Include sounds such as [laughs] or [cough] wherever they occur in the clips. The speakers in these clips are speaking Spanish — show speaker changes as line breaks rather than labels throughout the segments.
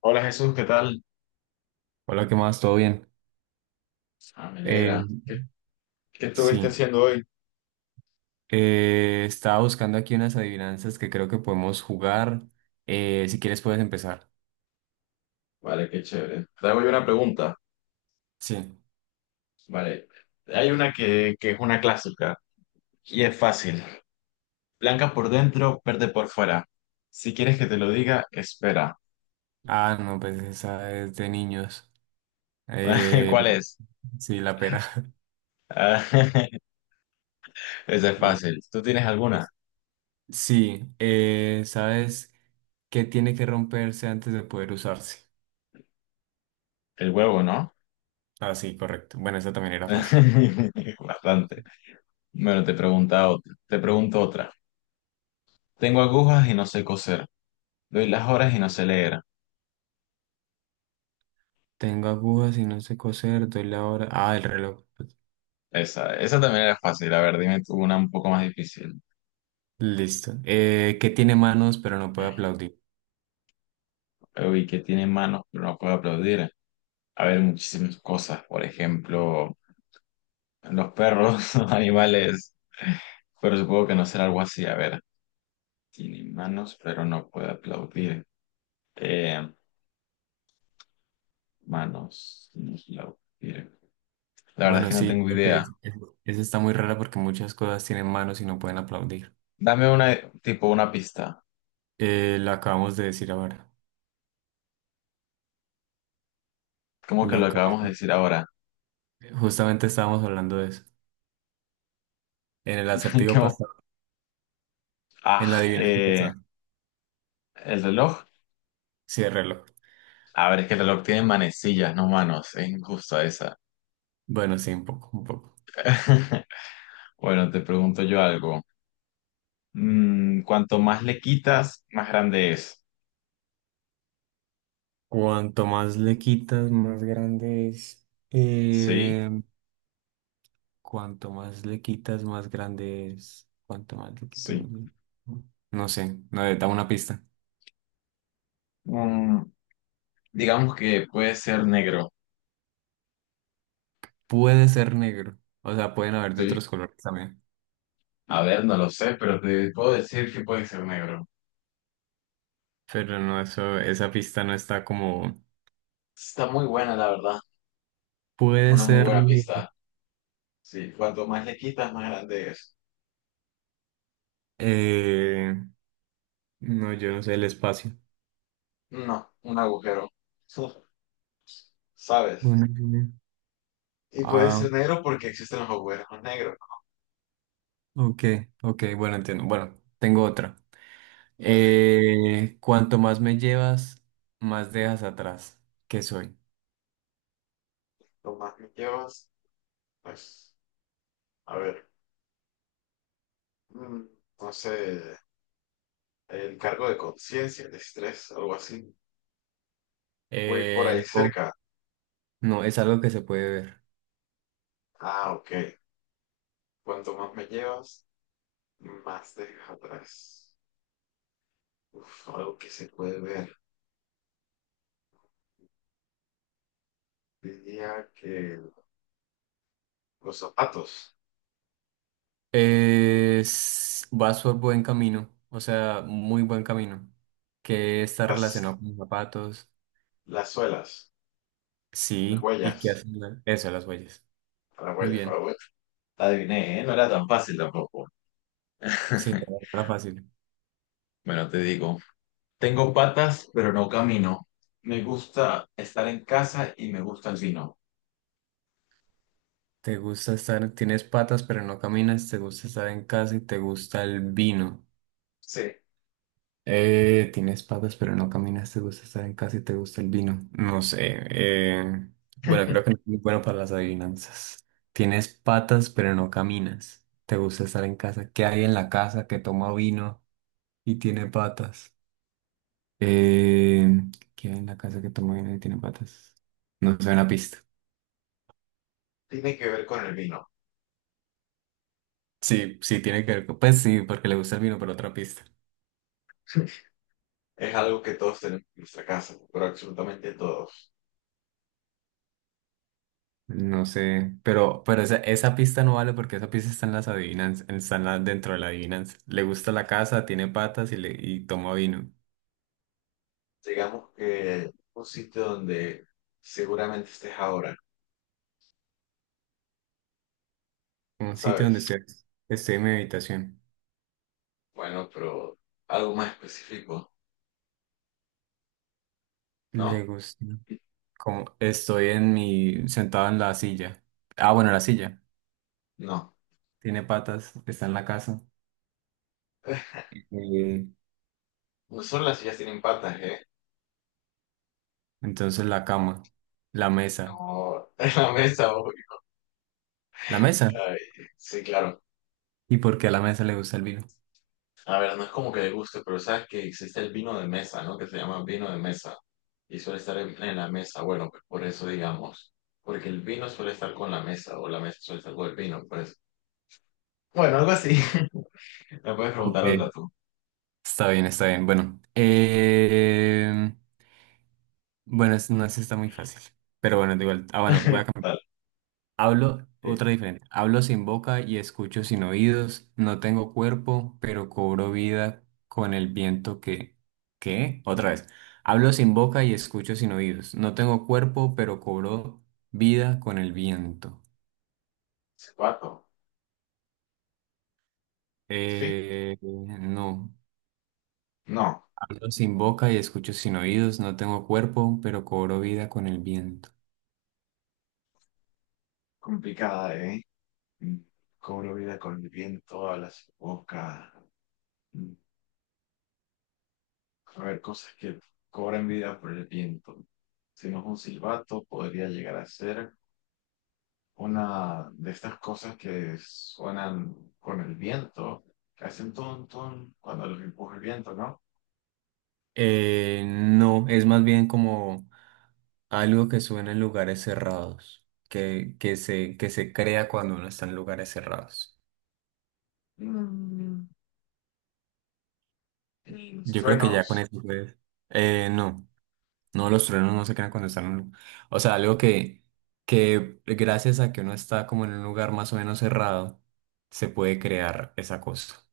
Hola Jesús, ¿qué tal?
Hola, ¿qué más? ¿Todo bien?
Ah, me
Eh,
alegra. ¿Qué estuviste
sí,
haciendo hoy?
estaba buscando aquí unas adivinanzas que creo que podemos jugar. Si quieres puedes empezar.
Vale, qué chévere. Te hago yo una pregunta.
Sí.
Vale, hay una que es una clásica y es fácil. Blanca por dentro, verde por fuera. Si quieres que te lo diga, espera.
Ah, no, pues esa es de niños.
[laughs]
Eh,
¿Cuál es?
sí, la pera. [laughs]
Ah, [laughs] esa es
Sí,
fácil. ¿Tú tienes alguna?
es- Sí, ¿sabes qué tiene que romperse antes de poder usarse?
El huevo, ¿no?
Ah, sí, correcto. Bueno, esa también era fácil.
[laughs] Bastante. Bueno, te pregunta otra. Te pregunto otra. Tengo agujas y no sé coser. Doy las horas y no sé leer.
Tengo agujas y no sé coser, doy la hora. Ah, el reloj.
Esa también era fácil. A ver, dime tú una un poco más difícil.
Listo. ¿Qué tiene manos pero no puede aplaudir?
Uy, que tiene manos, pero no puede aplaudir. A ver, muchísimas cosas. Por ejemplo, los perros, [laughs] los animales. Pero supongo que no será algo así. A ver, tiene manos, pero no puede aplaudir. Eh, Manos, no puede aplaudir. La verdad es
Bueno,
que no
sí,
tengo
creo que
idea.
esa está muy rara porque muchas cosas tienen manos y no pueden aplaudir.
Dame una, tipo, una pista.
Lo acabamos de decir ahora.
¿Cómo que
Lo
lo acabamos de
acabamos.
decir ahora?
Justamente estábamos hablando de eso. En el
[laughs]
acertijo
¿Cómo?
pasado,
Ah,
en la adivinanza
eh,
pasada.
el reloj.
Sí, el reloj.
A ver, es que el reloj tiene manecillas, no manos. Es injusto esa.
Bueno, sí, un poco, un poco.
[laughs] Bueno, te pregunto yo algo. Cuanto más le quitas, más grande es.
Cuanto más le quitas, más grande es.
Sí,
Cuanto más le quitas, más grande es. Cuanto más le quitas,
sí.
más grande... No sé, no, da una pista.
Mm, digamos que puede ser negro.
Puede ser negro. O sea, pueden haber de
Sí.
otros colores también.
A ver, no lo sé, pero te puedo decir que puede ser negro.
Pero no, eso, esa pista no está como...
Está muy buena, la verdad.
Puede
Una muy
ser...
buena pista. Sí, cuanto más le quitas, más grande es.
eh, no, yo no sé, el espacio.
No, un agujero. [laughs] Uf, ¿sabes?
Bueno, bueno.
Y puede
Ah,
ser negro porque existen los agujeros negros.
ok, ok, bueno, entiendo. Bueno, tengo otra.
Dale,
Cuanto más me llevas, más dejas atrás. ¿Qué soy?
lo más que llevas, pues, a ver. Mm, no sé. El cargo de conciencia, el estrés, algo así. Voy por ahí
No,
cerca.
no, es algo que se puede ver.
Ah, ok. Cuanto más me llevas, más dejas atrás. Uf, algo que se puede ver. Diría que los zapatos,
Vas por buen camino, o sea, muy buen camino, que está
las,
relacionado con zapatos.
las suelas, las
Sí, ¿y qué
huellas.
hacen? Eso, las huellas.
Las
Muy
huellas, por
bien.
favor. Adiviné, ¿eh? No era tan fácil tampoco.
Sí,
[laughs]
era fácil.
Bueno, te digo, tengo patas, pero no camino. Me gusta estar en casa y me gusta el vino.
¿Te gusta estar, tienes patas pero no caminas, te gusta estar en casa y te gusta el vino?
Sí,
Tienes patas pero no caminas, te gusta estar en casa y te gusta el vino. No sé. Bueno, creo que no es muy bueno para las adivinanzas. Tienes patas pero no caminas, te gusta estar en casa. ¿Qué hay en la casa que toma vino y tiene patas? Eh, ¿Qué hay en la casa que toma vino y tiene patas? No sé, una pista.
tiene que ver con el vino.
Sí, sí, tiene que ver. Pues sí, porque le gusta el vino, pero otra pista.
Es algo que todos tenemos en nuestra casa, ¿no? Pero absolutamente todos.
No sé, pero esa pista no vale porque esa pista está en las adivinanzas, está en dentro de la adivinanza. Le gusta la casa, tiene patas y, le, y toma vino.
Digamos que un sitio donde seguramente estés ahora,
Un sitio donde
¿sabes?
estoy, estoy en mi habitación.
Bueno, pero algo más específico,
Le
¿no?
gusta. Como estoy en mi, sentado en la silla. Ah, bueno, la silla.
No.
Tiene patas, está en la casa. Eh,
No solo las sillas tienen patas, ¿eh?
entonces la cama, la mesa.
No, [laughs] es la mesa, uy,
¿La mesa?
ay, sí, claro.
¿Y por qué a la mesa le gusta el vino?
A ver, no es como que le guste, pero sabes que existe el vino de mesa, ¿no? Que se llama vino de mesa. Y suele estar en la mesa. Bueno, pues por eso digamos. Porque el vino suele estar con la mesa, o la mesa suele estar con el vino, pues. Bueno, algo así. [laughs] Me puedes preguntar
Ok.
otra tú.
Está bien, está bien. Bueno, bueno, no es está muy fácil. Pero bueno, da igual. Ah, bueno, voy
[laughs]
a cambiar.
Dale.
Hablo,
Sí.
otra diferente. Hablo sin boca y escucho sin oídos. No tengo cuerpo, pero cobro vida con el viento que... ¿Qué? Otra vez. Hablo sin boca y escucho sin oídos. No tengo cuerpo, pero cobro vida con el viento.
Zapato. Sí.
No.
No.
Hablo sin boca y escucho sin oídos. No tengo cuerpo, pero cobro vida con el viento.
Complicada, ¿eh? Mm, Cobro vida con el viento a las bocas. Mm, A ver, cosas que cobran vida por el viento. Si no es un silbato, podría llegar a ser una de estas cosas que suenan con el viento, que hacen ton, ton cuando los empuja el viento, ¿no?
No, es más bien como algo que suena en lugares cerrados, que, que se crea cuando uno está en lugares cerrados.
Mm, Los
Yo creo que ya con
truenos,
eso puedes. No, no, los truenos no se crean cuando están en un... O sea, algo que gracias a que uno está como en un lugar más o menos cerrado, se puede crear esa cosa.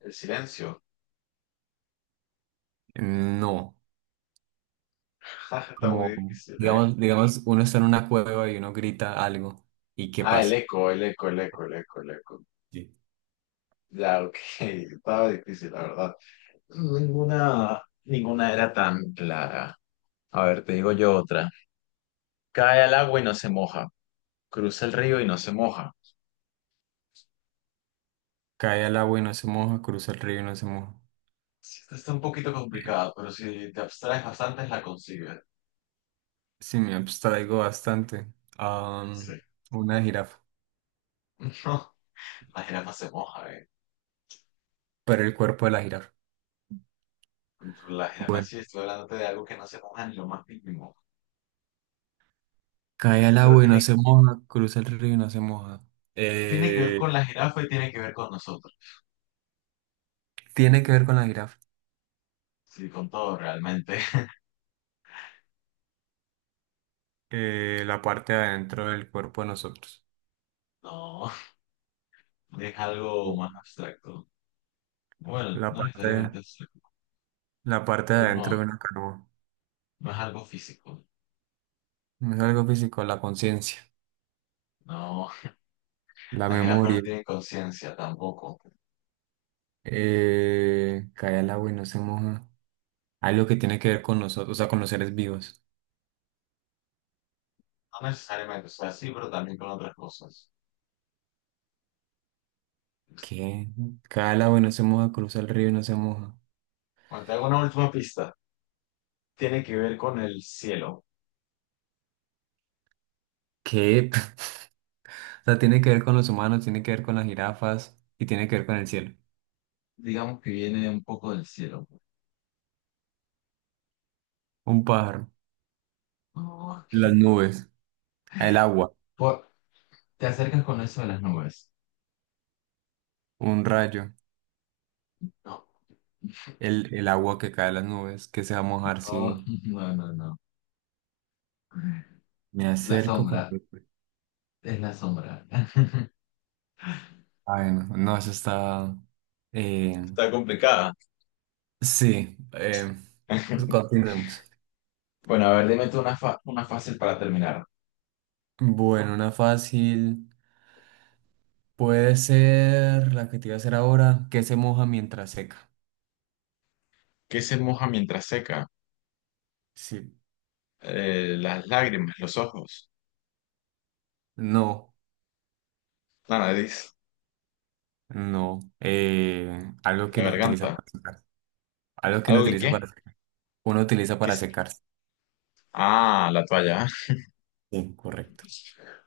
el silencio.
No,
[laughs] Está muy
como,
difícil, ¿eh?
digamos, digamos, uno está en una cueva y uno grita algo, ¿y qué
Ah, el
pasa?
eco, el eco, el eco, el eco, el eco. Ya, ok. [laughs] Estaba difícil, la verdad. Ninguna, ninguna era tan clara. A ver, te digo yo otra. Cae al agua y no se moja. Cruza el río y no se moja.
Cae al agua y no se moja, cruza el río y no se moja.
Esta está un poquito complicada, pero si te abstraes bastante la consigues.
Sí, me abstraigo bastante. Am,
Sí.
una jirafa,
[laughs] No, la jirafa se moja, eh.
pero el cuerpo de la jirafa.
La jirafa
Bueno,
sí, estoy hablando de algo que no se moja ni lo más mínimo.
cae al
Pero
agua y no
tiene,
se moja, cruza el río y no se moja.
tiene que ver
Eh,
con la jirafa y tiene que ver con nosotros.
Tiene que ver con la jirafa.
Sí, con todo realmente. [laughs]
La parte de adentro del cuerpo de nosotros.
No, es algo más
Eh,
abstracto. Bueno,
La
no
parte
necesariamente
de,
abstracto,
la parte de
pero no,
adentro de una canoa.
no es algo físico.
No es algo físico, la conciencia,
No,
la
las jirafas no
memoria.
tienen conciencia tampoco.
Cae al agua y no se moja. Algo que tiene que ver con nosotros, o sea, con los seres vivos.
No necesariamente, o sea, sí, pero también con otras cosas.
¿Qué? Cada agua y no se moja, cruza el río y no se moja.
Bueno, te hago una última pista. Tiene que ver con el cielo.
¿Qué? [laughs] O sea, tiene que ver con los humanos, tiene que ver con las jirafas y tiene que ver con el cielo.
Digamos que viene un poco del cielo.
Un pájaro,
No,
las nubes, el agua,
por- te acercas con eso de las nubes.
un rayo,
No,
el agua que cae de las nubes, que se va a mojar
no,
si
[laughs] no, no, no.
me
La
acerco
sombra,
con...
es la sombra. [laughs]
Ay, no, no, eso está... eh,
Está complicada.
sí, pues continuemos.
Bueno, a ver, dime tú una, fa- una fácil para terminar.
Bueno, una fácil puede ser la que te iba a hacer ahora, que se moja mientras seca.
¿Qué se moja mientras seca?
Sí,
Las lágrimas, los ojos,
no,
la nariz,
no. Algo que
la
uno utiliza
garganta.
para secarse. Algo que uno
¿Algo que
utiliza
qué?
para secarse. Uno utiliza
¿Qué
para
es?
secarse.
Ah, la toalla. [laughs]
Sí, correcto.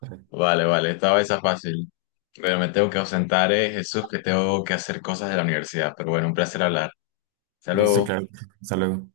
Correcto.
Vale, vale, estaba esa fácil. Pero me tengo que ausentar, Jesús, que tengo que hacer cosas de la universidad. Pero bueno, un placer hablar. Hasta
Listo,
luego.
claro. Hasta luego.